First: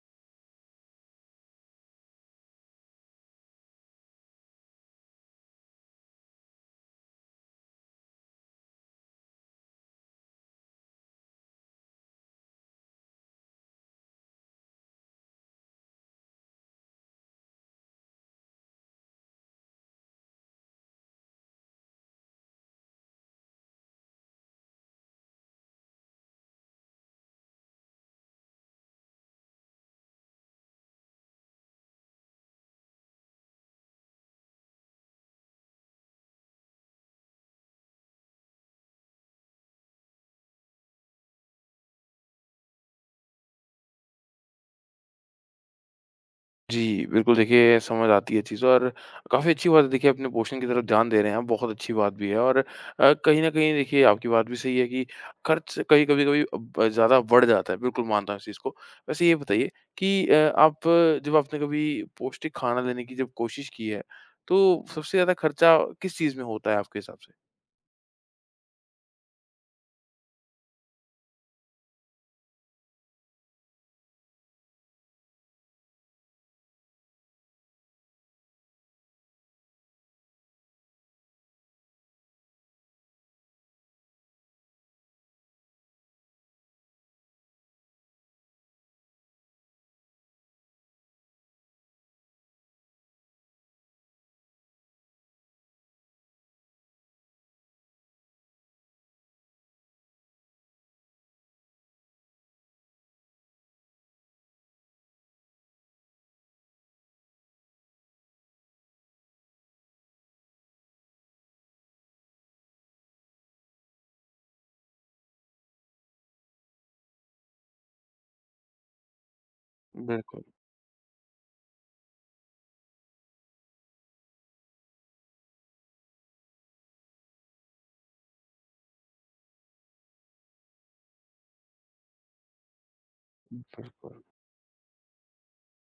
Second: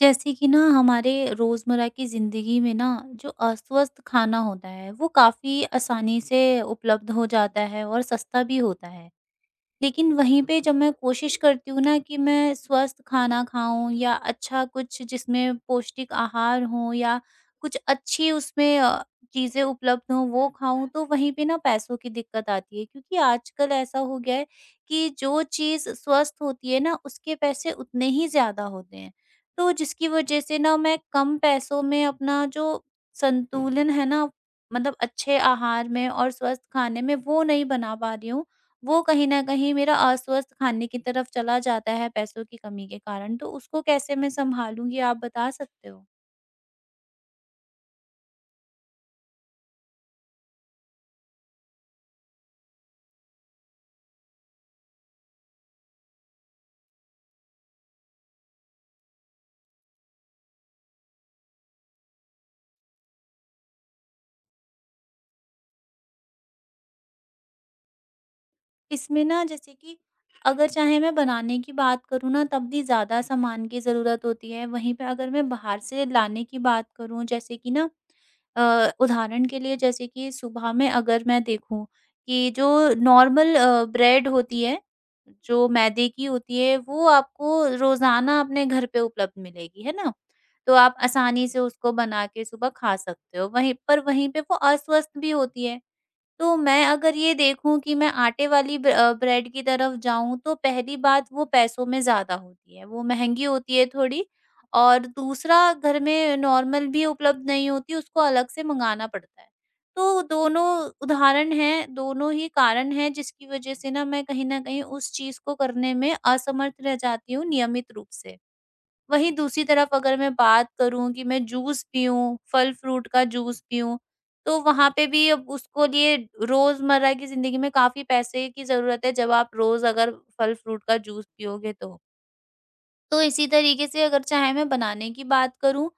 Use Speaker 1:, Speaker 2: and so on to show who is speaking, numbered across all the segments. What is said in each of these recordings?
Speaker 1: जैसे कि ना हमारे रोज़मर्रा की ज़िंदगी में ना जो अस्वस्थ खाना होता है वो काफ़ी आसानी से उपलब्ध हो जाता है और सस्ता भी होता है। लेकिन वहीं पे जब मैं कोशिश करती हूँ ना कि मैं स्वस्थ खाना खाऊँ या अच्छा कुछ जिसमें पौष्टिक आहार हो या कुछ अच्छी उसमें चीज़ें उपलब्ध हों वो खाऊँ, तो वहीं पे ना पैसों की दिक्कत आती है क्योंकि आजकल ऐसा हो गया है कि जो चीज़ स्वस्थ होती है ना उसके पैसे उतने ही ज़्यादा होते हैं। तो जिसकी वजह से ना मैं कम पैसों में अपना जो संतुलन है ना मतलब अच्छे आहार में और स्वस्थ खाने में वो नहीं बना पा रही हूँ। वो कहीं न कहीं मेरा अस्वस्थ खाने की तरफ चला जाता है पैसों की कमी के कारण, तो उसको कैसे मैं सँभालूँगी, आप बता सकते हो?
Speaker 2: जी, बिल्कुल देखिए समझ आती है चीज़ और काफ़ी अच्छी बात है देखिए अपने पोषण की तरफ ध्यान दे रहे हैं आप, बहुत अच्छी बात भी है और कहीं न कहीं देखिए आपकी बात भी सही है कि खर्च कहीं कभी-कभी ब ज़्यादा बढ़ जाता है, बिल्कुल मानता हूँ इस चीज़ को। वैसे ये बताइए कि आप जब आपने कभी पौष्टिक खाना लेने की जब कोशिश की है, तो सबसे ज़्यादा खर्चा किस चीज़ में होता है आपके हिसाब से?
Speaker 1: इसमें ना जैसे कि अगर चाहे मैं बनाने की बात करूँ ना तब भी ज़्यादा सामान की ज़रूरत होती है। वहीं पे अगर मैं बाहर से लाने की बात करूँ जैसे कि ना, उदाहरण के लिए जैसे कि सुबह में अगर मैं देखूँ कि जो नॉर्मल ब्रेड होती है, जो मैदे की होती है वो आपको रोज़ाना अपने घर पे उपलब्ध मिलेगी, है ना? तो आप आसानी से उसको बना के सुबह खा सकते हो। वहीं पे वो अस्वस्थ भी होती है। तो मैं अगर ये देखूँ कि मैं आटे वाली ब्रेड की तरफ जाऊँ, तो पहली बात वो पैसों में ज़्यादा होती है, वो महँगी होती है थोड़ी, और दूसरा घर में नॉर्मल भी उपलब्ध नहीं होती, उसको अलग से मँगाना पड़ता है। तो दोनों उदाहरण हैं, दोनों ही कारण हैं जिसकी वज़ह से ना मैं कहीं न कहीं उस चीज़ को करने में असमर्थ रह जाती हूँ नियमित रूप से। वहीं दूसरी तरफ अगर मैं
Speaker 2: बिल्कुल,
Speaker 1: बात करूँ कि मैं जूस पीऊँ, फल-फ्रूट का जूस पीऊँ, तो वहाँ पे भी अब उसको लिए रोज़मर्रा की ज़िंदगी में काफ़ी पैसे की ज़रूरत है, जब आप रोज़ अगर फल-फ्रूट का जूस पियोगे तो। तो इसी तरीके से
Speaker 2: बिल्कुल।
Speaker 1: अगर चाहे मैं बनाने की बात करूँ,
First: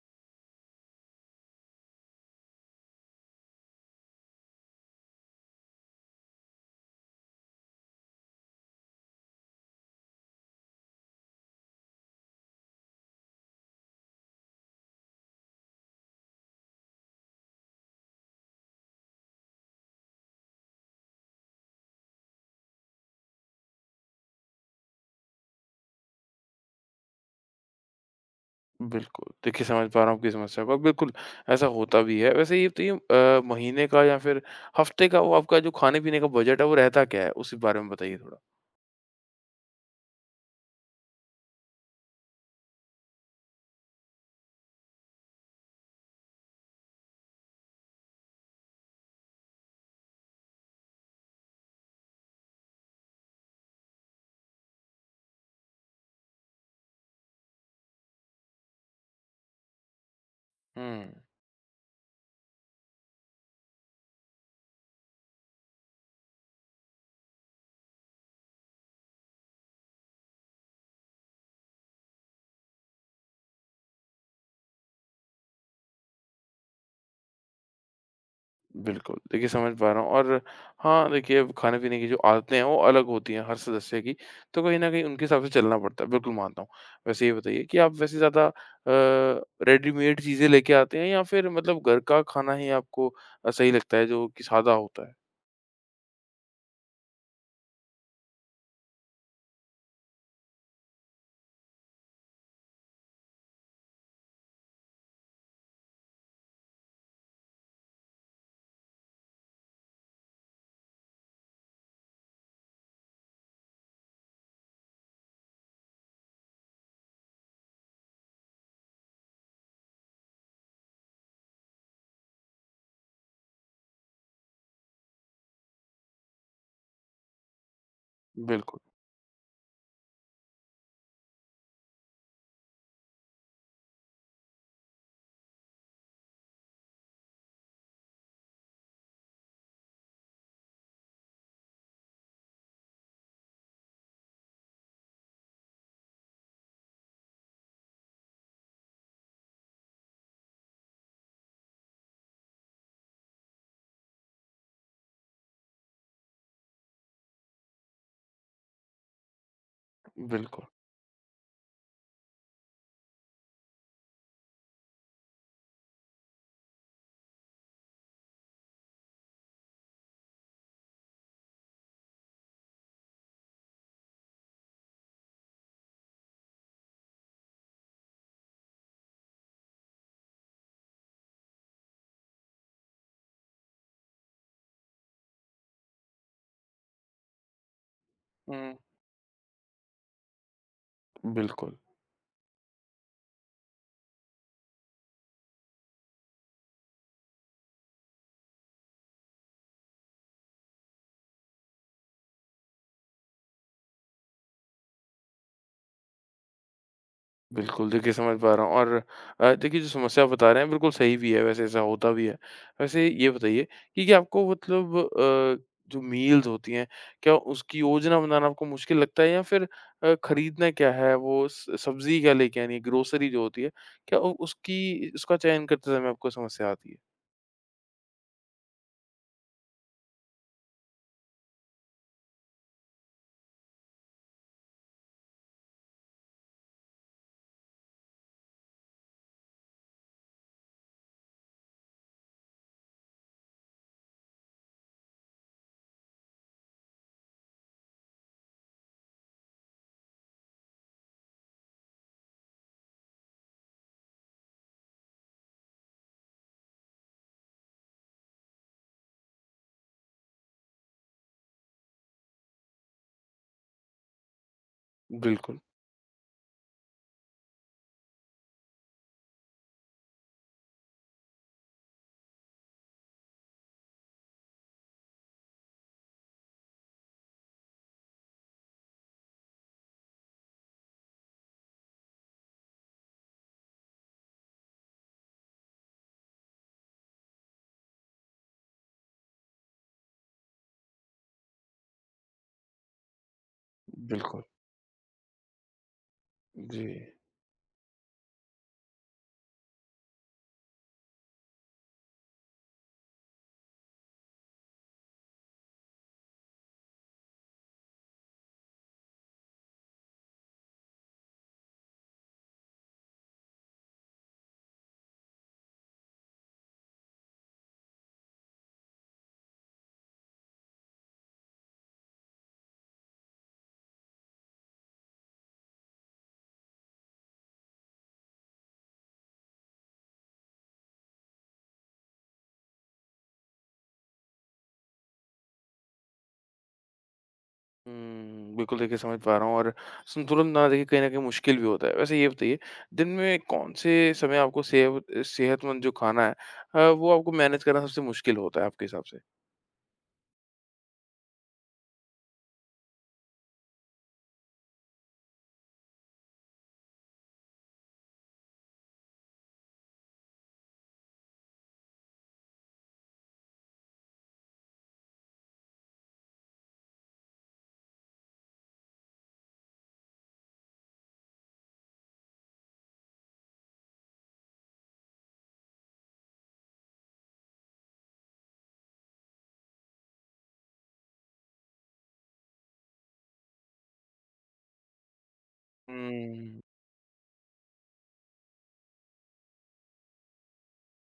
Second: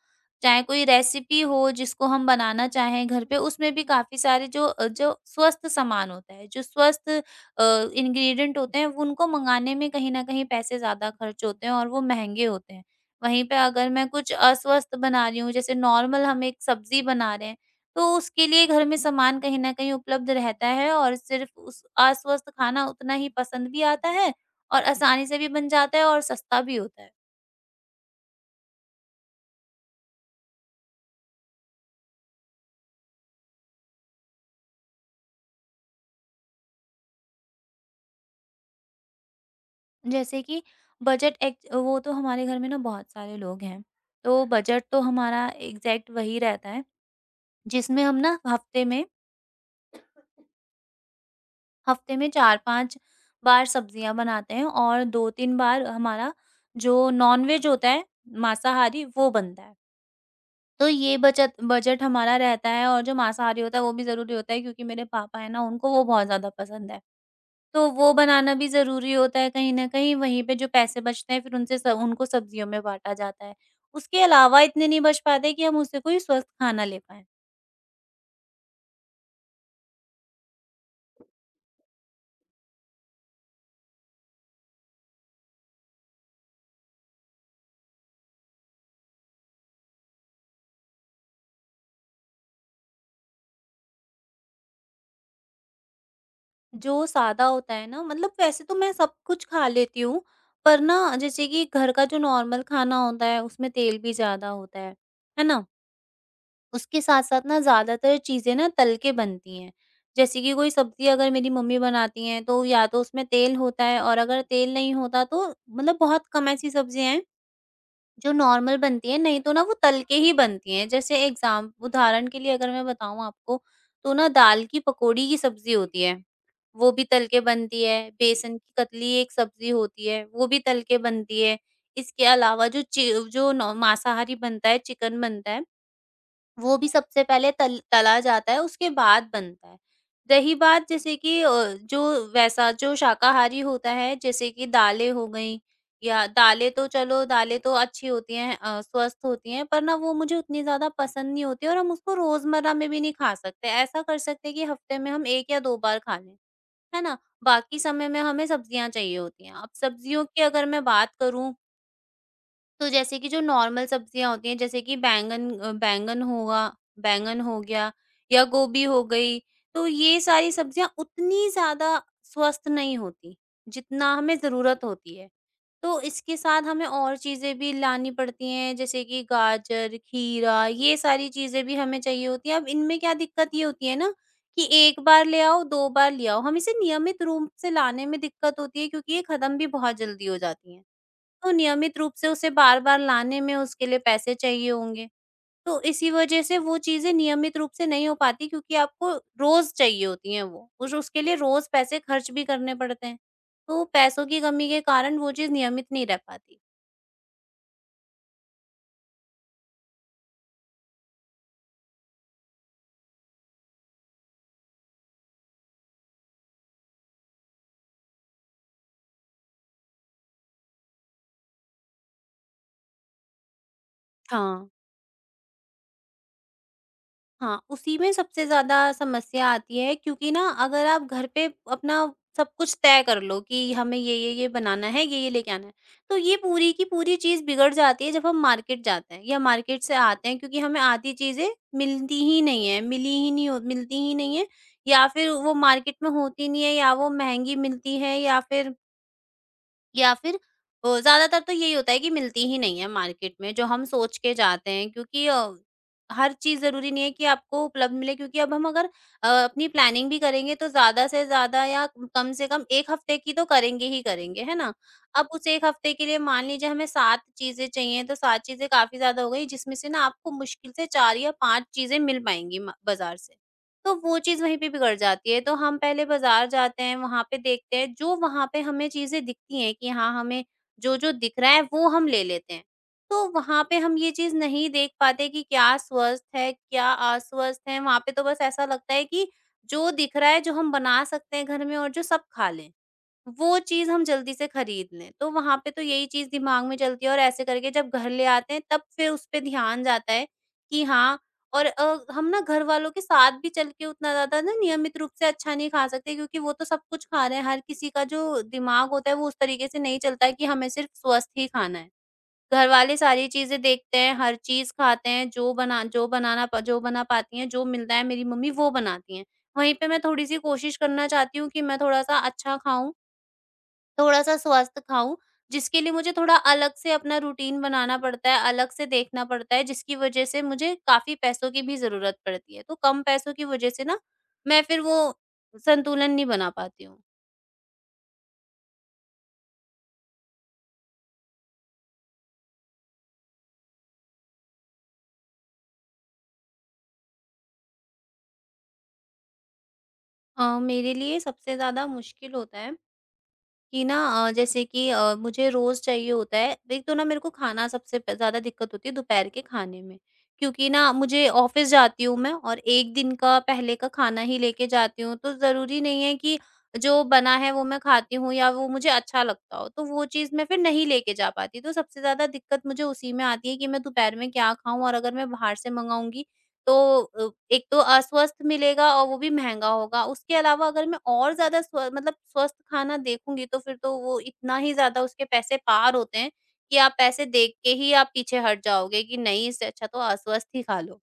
Speaker 1: चाहे कोई रेसिपी हो जिसको हम बनाना चाहें घर पे, उसमें भी काफ़ी सारे जो स्वस्थ सामान होता है, जो स्वस्थ इंग्रीडिएंट होते हैं, वो उनको मँगाने में कहीं न कहीं पैसे ज़्यादा खर्च होते हैं और वो महँगे होते हैं। वहीं पे अगर मैं कुछ अस्वस्थ बना रही हूँ, जैसे नॉर्मल हम एक सब्ज़ी बना रहे हैं, तो उसके लिए घर में सामान कहीं न कहीं उपलब्ध रहता है और सिर्फ़ उस अस्वस्थ खाना उतना ही पसंद भी आता है और आसानी से भी बन जाता है और सस्ता भी होता है।
Speaker 2: बिल्कुल, देखिए समझ पा रहा हूँ आपकी समस्या को, बिल्कुल ऐसा होता भी है। वैसे ये बताइए महीने का या फिर हफ्ते का वो आपका जो खाने-पीने का बजट है वो रहता क्या है? उसी बारे में बताइए थोड़ा।
Speaker 1: जैसे कि बजट एक वो तो हमारे घर में ना बहुत सारे लोग हैं, तो बजट तो हमारा एग्ज़ैक्ट वही रहता है, जिसमें हम ना हफ़्ते में 4-5 बार सब्ज़ियाँ बनाते हैं और 2-3 बार हमारा जो नॉन-वेज होता है, मांसाहारी वो बनता है। तो
Speaker 2: हुँ,
Speaker 1: ये बचत बजट हमारा रहता है और जो मांसाहारी होता है वो भी ज़रूरी होता है क्योंकि मेरे पापा हैं ना, उनको वो बहुत ज़्यादा पसंद है। तो वो बनाना भी ज़रूरी होता है कहीं न कहीं, वहीं पे जो पैसे बचते हैं फिर उनसे स उनको सब्जियों में बाँटा जाता है। उसके अलावा इतने नहीं बच पाते कि हम उससे कोई स्वस्थ खाना ले पाएँ।
Speaker 2: बिल्कुल, देखिए समझ पा रहा हूँ और हाँ, देखिए अब खाने-पीने की जो आदतें हैं वो अलग होती हैं हर सदस्य की, तो कहीं न कहीं उनके हिसाब से चलना पड़ता है, बिल्कुल मानता हूँ। वैसे ये बताइए कि आप वैसे ज़्यादा रेडीमेड चीज़ें लेके आते हैं या फिर मतलब घर का खाना ही आपको सही लगता है जो कि सादा होता है?
Speaker 1: जो सादा होता है ना, मतलब वैसे तो मैं सब कुछ खा लेती हूँ, पर ना जैसे कि घर का जो नॉर्मल खाना होता है उसमें तेल भी ज़्यादा होता है ना? उसके साथ-साथ ना ज़्यादातर चीज़ें ना तल के बनती हैं। जैसे कि कोई सब्ज़ी अगर मेरी मम्मी बनाती हैं तो या तो उसमें तेल होता है, और अगर तेल नहीं होता तो मतलब बहुत कम ऐसी सब्ज़ियाँ हैं जो नॉर्मल बनती हैं, नहीं तो ना वो तल के ही बनती हैं। जैसे एग्ज़ाम उदाहरण के लिए अगर मैं बताऊँ आपको, तो ना दाल की पकौड़ी की सब्ज़ी होती है, वो भी तल के बनती है। बेसन की
Speaker 2: बिल्कुल,
Speaker 1: कतली एक सब्ज़ी होती है, वो भी तल के बनती है। इसके अलावा जो चि जो नॉ मांसाहारी बनता है, चिकन बनता है, वो भी सबसे पहले तल तला जाता है, उसके बाद बनता है। रही बात जैसे कि जो वैसा जो शाकाहारी होता है, जैसे कि दालें हो गईं या दालें, तो चलो दालें तो अच्छी होती हैं, स्वस्थ होती हैं, पर ना वो मुझे उतनी ज़्यादा पसंद नहीं होती और हम उसको रोज़मर्रा में भी नहीं खा सकते। ऐसा कर सकते हैं कि हफ्ते में हम 1 या 2 बार खा लें, है ना? बाकी समय में हमें सब्जियाँ चाहिए होती हैं। अब सब्जियों की
Speaker 2: बिल्कुल।
Speaker 1: अगर मैं बात करूँ, तो जैसे कि जो नॉर्मल सब्जियाँ होती हैं, जैसे कि बैंगन अ, बैंगन हुआ बैंगन हो गया या गोभी हो गई, तो ये सारी सब्जियाँ उतनी ज़्यादा स्वस्थ नहीं होती, जितना हमें ज़रूरत होती है। तो इसके साथ हमें और चीज़ें भी लानी पड़ती हैं, जैसे कि गाजर, खीरा, ये सारी चीज़ें भी हमें चाहिए होती हैं। अब इनमें क्या दिक्कत ये होती है ना कि 1 बार ले आओ, 2 बार ले आओ, हम इसे नियमित रूप से लाने में दिक्कत
Speaker 2: हुँ,
Speaker 1: होती है क्योंकि ये खत्म भी बहुत जल्दी हो जाती हैं। तो
Speaker 2: बिल्कुल।
Speaker 1: नियमित रूप से उसे बार-बार लाने में उसके लिए पैसे चाहिए होंगे। तो इसी वजह से वो चीज़ें नियमित रूप से नहीं हो पाती क्योंकि आपको रोज़ चाहिए होती हैं वो। उस उसके लिए रोज़ पैसे खर्च भी करने पड़ते हैं। तो पैसों की कमी के कारण वो चीज़ नियमित नहीं रह पाती।
Speaker 2: बिल्कुल, देखिए समझ पा रहा हूँ और देखिए जो समस्या आप बता रहे हैं बिल्कुल सही भी है वैसे ऐसा होता भी है। वैसे ये बताइए कि क्या आपको मतलब जो मील्स होती हैं क्या उसकी योजना बनाना आपको मुश्किल लगता है या फिर खरीदना क्या है वो स सब्ज़ी क्या लेके आनी है ग्रोसरी जो होती है क्या उ
Speaker 1: हाँ।
Speaker 2: उसकी उसका चयन करते समय आपको समस्या आती है?
Speaker 1: हाँ, उसी में सबसे ज़्यादा समस्या आती है क्योंकि ना अगर आप घर पे अपना सब कुछ तय कर लो कि हमें ये बनाना है, ये लेके आना है। तो ये पूरी की पूरी चीज़ बिगड़ जाती है जब हम मार्केट जाते हैं या मार्केट से आते हैं, क्योंकि हमें आधी चीज़ें मिलती ही नहीं है, मिली ही नहीं हो मिलती ही नहीं है, या फिर वो मार्केट में होती नहीं है, या वो महँगी मिलती है, या फिर या फिर ज़्यादातर तो यही होता है कि मिलती ही नहीं है मार्केट में जो हम सोच के जाते हैं, क्योंकि हर चीज़ ज़रूरी नहीं है कि आपको उपलब्ध मिले, क्योंकि अब हम अगर अपनी प्लानिंग भी करेंगे तो ज़्यादा से ज़्यादा या कम से कम एक हफ्ते की तो करेंगे ही करेंगे, है ना? अब उस
Speaker 2: बिल्कुल,
Speaker 1: एक हफ्ते के लिए मान लीजिए हमें 7 चीज़ें चाहिए, तो 7 चीज़ें काफ़ी ज़्यादा हो गई जिसमें से ना आपको मुश्किल से 4 या 5 चीज़ें मिल पाएँगी म बाज़ार से। तो वो चीज़ वहीं पे बिगड़ जाती है। तो हम पहले बाज़ार जाते हैं, वहाँ पे देखते हैं, जो वहाँ पे हमें चीज़ें दिखती हैं कि हाँ, हमें जो-जो दिख रहा है वो हम ले लेते हैं। तो वहाँ पे हम ये चीज़ नहीं देख पाते कि क्या स्वस्थ है, क्या अस्वस्थ है, वहाँ पे तो बस ऐसा लगता है कि जो दिख रहा है, जो हम बना सकते हैं घर में और जो सब खा लें, वो चीज़ हम जल्दी
Speaker 2: बिल्कुल।
Speaker 1: से खरीद लें। तो वहाँ पे तो यही चीज़ दिमाग में
Speaker 2: जी।
Speaker 1: चलती है और ऐसे करके जब घर ले आते हैं तब फिर उस पे ध्यान जाता है कि हाँ। और हम ना घर वालों के साथ भी चल के उतना ज़्यादा ना नियमित रूप से अच्छा नहीं खा सकते क्योंकि वो तो सब कुछ खा रहे हैं, हर किसी का जो दिमाग होता है वो उस तरीके से नहीं चलता है कि हमें सिर्फ स्वस्थ ही खाना है। घर वाले सारी चीज़ें देखते हैं, हर चीज़ खाते हैं, जो बना पाती हैं, जो मिलता है मेरी मम्मी वो बनाती हैं। वहीं पे मैं थोड़ी-सी कोशिश करना चाहती हूँ कि मैं थोड़ा-सा अच्छा खाऊँ, थोड़ा-सा स्वस्थ खाऊँ, जिसके लिए मुझे थोड़ा अलग से अपना रूटीन बनाना पड़ता है, अलग से देखना पड़ता है, जिसकी वजह से मुझे काफ़ी पैसों की भी ज़रूरत पड़ती है। तो कम पैसों की वजह से ना, मैं फिर वो संतुलन नहीं बना पाती हूँ।
Speaker 2: हुँ, बिल्कुल देखिए समझ पा रहा हूँ और संतुलन ना देखिए कहीं न कहीं मुश्किल भी होता है। वैसे ये बताइए दिन में कौन-से समय आपको सेहतमंद जो खाना है वो आपको मैनेज करना सबसे मुश्किल होता है आपके हिसाब से?
Speaker 1: मेरे लिए सबसे ज़्यादा मुश्किल होता है कि ना, जैसे कि मुझे रोज़ चाहिए होता है, एक तो ना मेरे को खाना सबसे प ज़्यादा दिक्कत होती है दोपहर के खाने में। क्योंकि ना मुझे ऑफ़िस जाती हूँ मैं और 1 दिन का पहले का खाना ही लेके जाती हूँ, तो ज़रूरी नहीं है कि जो बना है वो मैं खाती हूँ या वो मुझे अच्छा लगता हो, तो वो चीज़ मैं फिर नहीं लेके जा पाती। तो सबसे ज़्यादा दिक्कत मुझे उसी में आती है कि मैं दोपहर में क्या खाऊँ, और अगर मैं बाहर से मँगाऊँगी तो एक तो अस्वस्थ मिलेगा और वो भी महँगा होगा। उसके अलावा अगर मैं और ज़्यादा स्वस्थ खाना देखूँगी तो फिर तो वो इतना ही ज़्यादा उसके पैसे पार होते हैं
Speaker 2: हुँ,
Speaker 1: कि आप पैसे देख के ही आप पीछे हट जाओगे कि नहीं, इससे अच्छा तो अस्वस्थ ही खा लो।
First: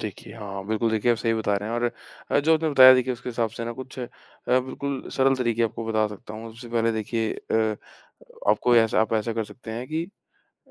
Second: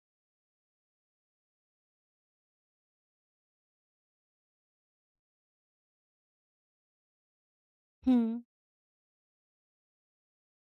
Speaker 2: देखिए हाँ, बिल्कुल देखिए आप सही बता रहे हैं और जो आपने बताया देखिए उसके हिसाब से ना कुछ बिल्कुल सरल तरीके आपको बता सकता हूँ। सबसे पहले देखिए
Speaker 1: हुँ,
Speaker 2: आपको ऐसा आप ऐसा कर सकते हैं कि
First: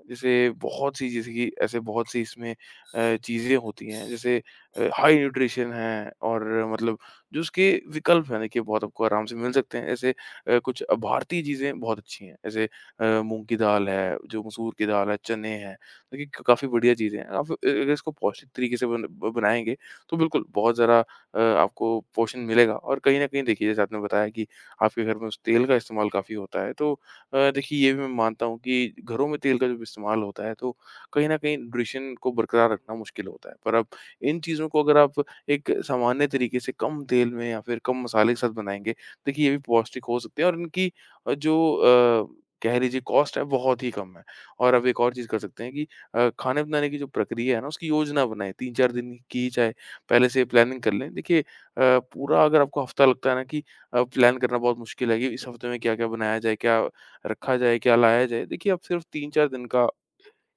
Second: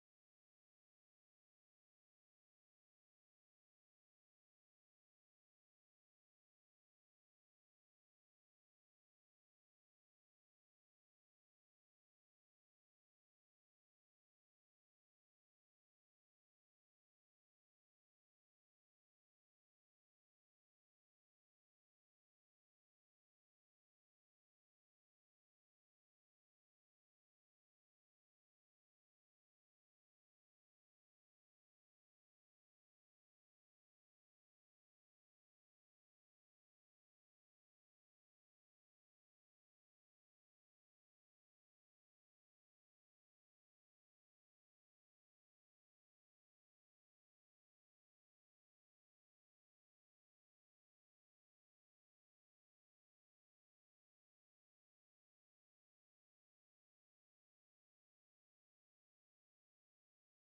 Speaker 2: जैसे कि ऐसे बहुत सी इसमें चीज़ें होती हैं जैसे हाई न्यूट्रिशन है और मतलब जो उसके विकल्प हैं देखिए बहुत आपको आराम से मिल सकते हैं ऐसे कुछ भारतीय चीज़ें बहुत अच्छी हैं जैसे मूंग की दाल है जो मसूर की दाल है चने हैं देखिए काफ़ी बढ़िया चीज़ें हैं आप अगर इसको पौष्टिक तरीके से बनाएंगे तो बिल्कुल बहुत ज़्यादा आपको पोषण मिलेगा और कहीं ना कहीं देखिए जैसे आपने बताया कि आपके घर में उस तेल का इस्तेमाल काफ़ी होता है तो देखिए ये भी मैं मानता हूँ कि घरों में तेल का जब इस्तेमाल होता है तो कहीं न कहीं न्यूट्रिशन को बरकरार रखना मुश्किल होता है। पर अब इन चीज़ों को अगर आप एक सामान्य तरीके से कम तेल में या फिर कम मसाले के साथ बनाएँगे, तो देखिए ये भी पौष्टिक हो सकते हैं और इनकी जो कह लीजिए कॉस्ट है बहुत ही कम है। और अब एक और चीज़ कर सकते हैं कि खाने बनाने की जो प्रक्रिया है ना उसकी योजना बनाएँ, 3-4 दिन की चाहे पहले से प्लानिंग कर लें। देखिए पूरा अगर आपको हफ्ता लगता है ना कि प्लान करना बहुत मुश्किल है कि इस हफ्ते में क्या-क्या बनाया जाए, क्या रखा जाए, क्या लाया जाए? देखिए, आप सिर्फ़ 3-4 दिन का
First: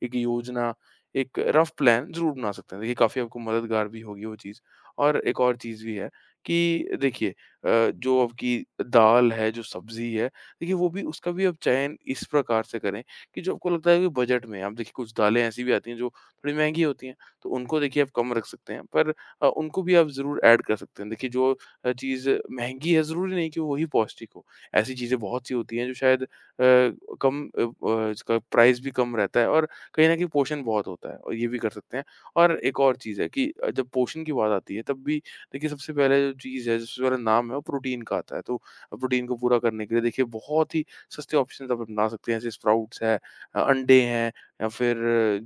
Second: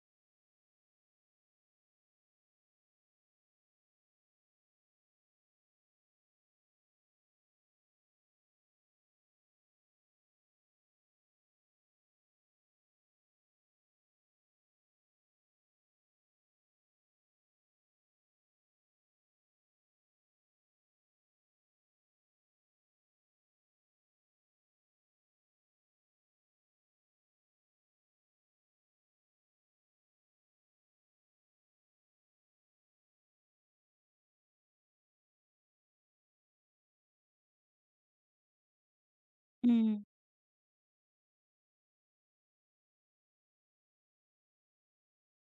Speaker 2: एक योजना, एक रफ़ प्लान ज़रूर बना सकते हैं। देखिए काफ़ी आपको मददगार भी होगी वो चीज़। और एक और चीज़ भी है कि देखिए जो आपकी दाल है, जो सब्ज़ी है, देखिए वो भी उसका भी आप चयन इस प्रकार से करें कि जो आपको लगता है कि बजट में है। अब देखिए कुछ दालें ऐसी भी आती हैं जो थोड़ी महँगी होती हैं, तो उनको देखिए आप कम रख सकते हैं, पर उनको भी आप ज़रूर ऐड कर सकते हैं। देखिए जो चीज़ महँगी है, ज़रूरी नहीं कि वो वही पौष्टिक हो। ऐसी चीज़ें बहुत-सी होती हैं जो शायद अ, कम अ, ब इसका प्राइस भी कम रहता है और कहीं न कहीं पोषण बहुत होता है और ये भी कर सकते हैं। और एक और चीज़ है कि जब पोषण की बात आती है तब भी देखिए सबसे पहले जो चीज़ है, सबसे पहला नाम है वो प्रोटीन का आता है। तो प्रोटीन को पूरा करने के लिए
Speaker 1: हुँ।
Speaker 2: देखिए बहुत ही सस्ते ऑप्शंस आप अपना सकते हैं जैसे स्प्राउट्स है, अंडे हैं या फिर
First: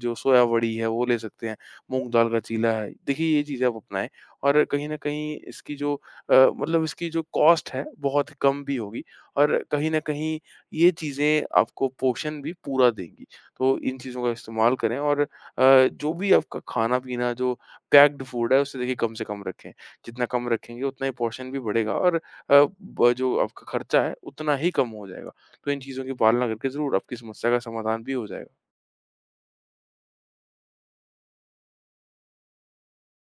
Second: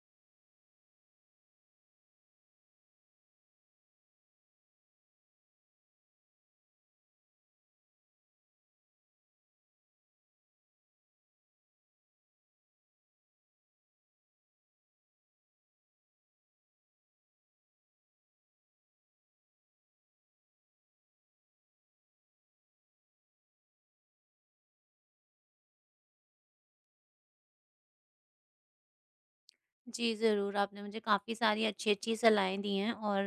Speaker 2: जो सोया वड़ी है वो ले सकते हैं, मूँग दाल का चीला है। देखिए ये चीज़ें आप अपनाएँ और कहीं न कहीं इसकी जो मतलब इसकी जो कॉस्ट है बहुत कम भी होगी और कहीं न कहीं ये चीज़ें आपको पोषण भी पूरा देंगी। तो इन चीज़ों का इस्तेमाल करें और जो भी आपका खाना-पीना जो पैक्ड फूड है, उसे देखिए कम से कम रखें। जितना कम रखेंगे उतना ही पोर्शन भी बढ़ेगा और अ, ब जो आपका खर्चा है, उतना ही कम हो जाएगा। तो इन चीज़ों की पालना करके ज़रूर आपकी समस्या का समाधान भी हो जाएगा।
Speaker 1: जी, ज़रूर। आपने मुझे काफ़ी सारी अच्छी-अच्छी सलाहें दी हैं और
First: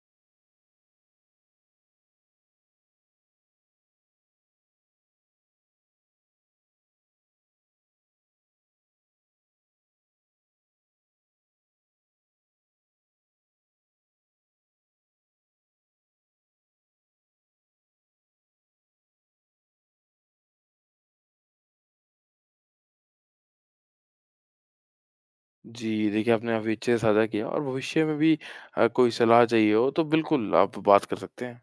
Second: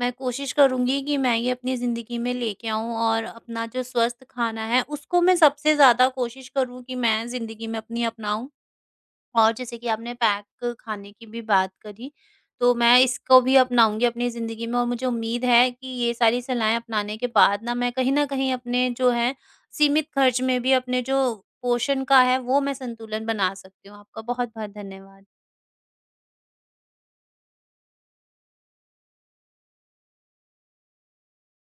Speaker 1: मैं कोशिश करूँगी कि मैं ये अपनी ज़िंदगी में लेके आऊँ और अपना जो स्वस्थ खाना है उसको मैं सबसे ज़्यादा कोशिश करूँ कि मैं ज़िंदगी में अपनी अपनाऊँ। और जैसे कि आपने पैक खाने की भी बात करी, तो मैं इसको भी अपनाऊँगी अपनी ज़िंदगी में और मुझे उम्मीद है कि ये सारी सलाहें अपनाने के बाद ना मैं कहीं न कहीं अपने जो है सीमित खर्च में भी अपने जो पोषण का है, वो मैं संतुलन बना सकती हूँ। आपका बहुत-बहुत धन्यवाद।
Speaker 2: जी, देखिए आपने काफ़ी अच्छे से साझा किया और भविष्य में भी कोई सलाह चाहिए हो, तो बिल्कुल आप बात कर सकते हैं।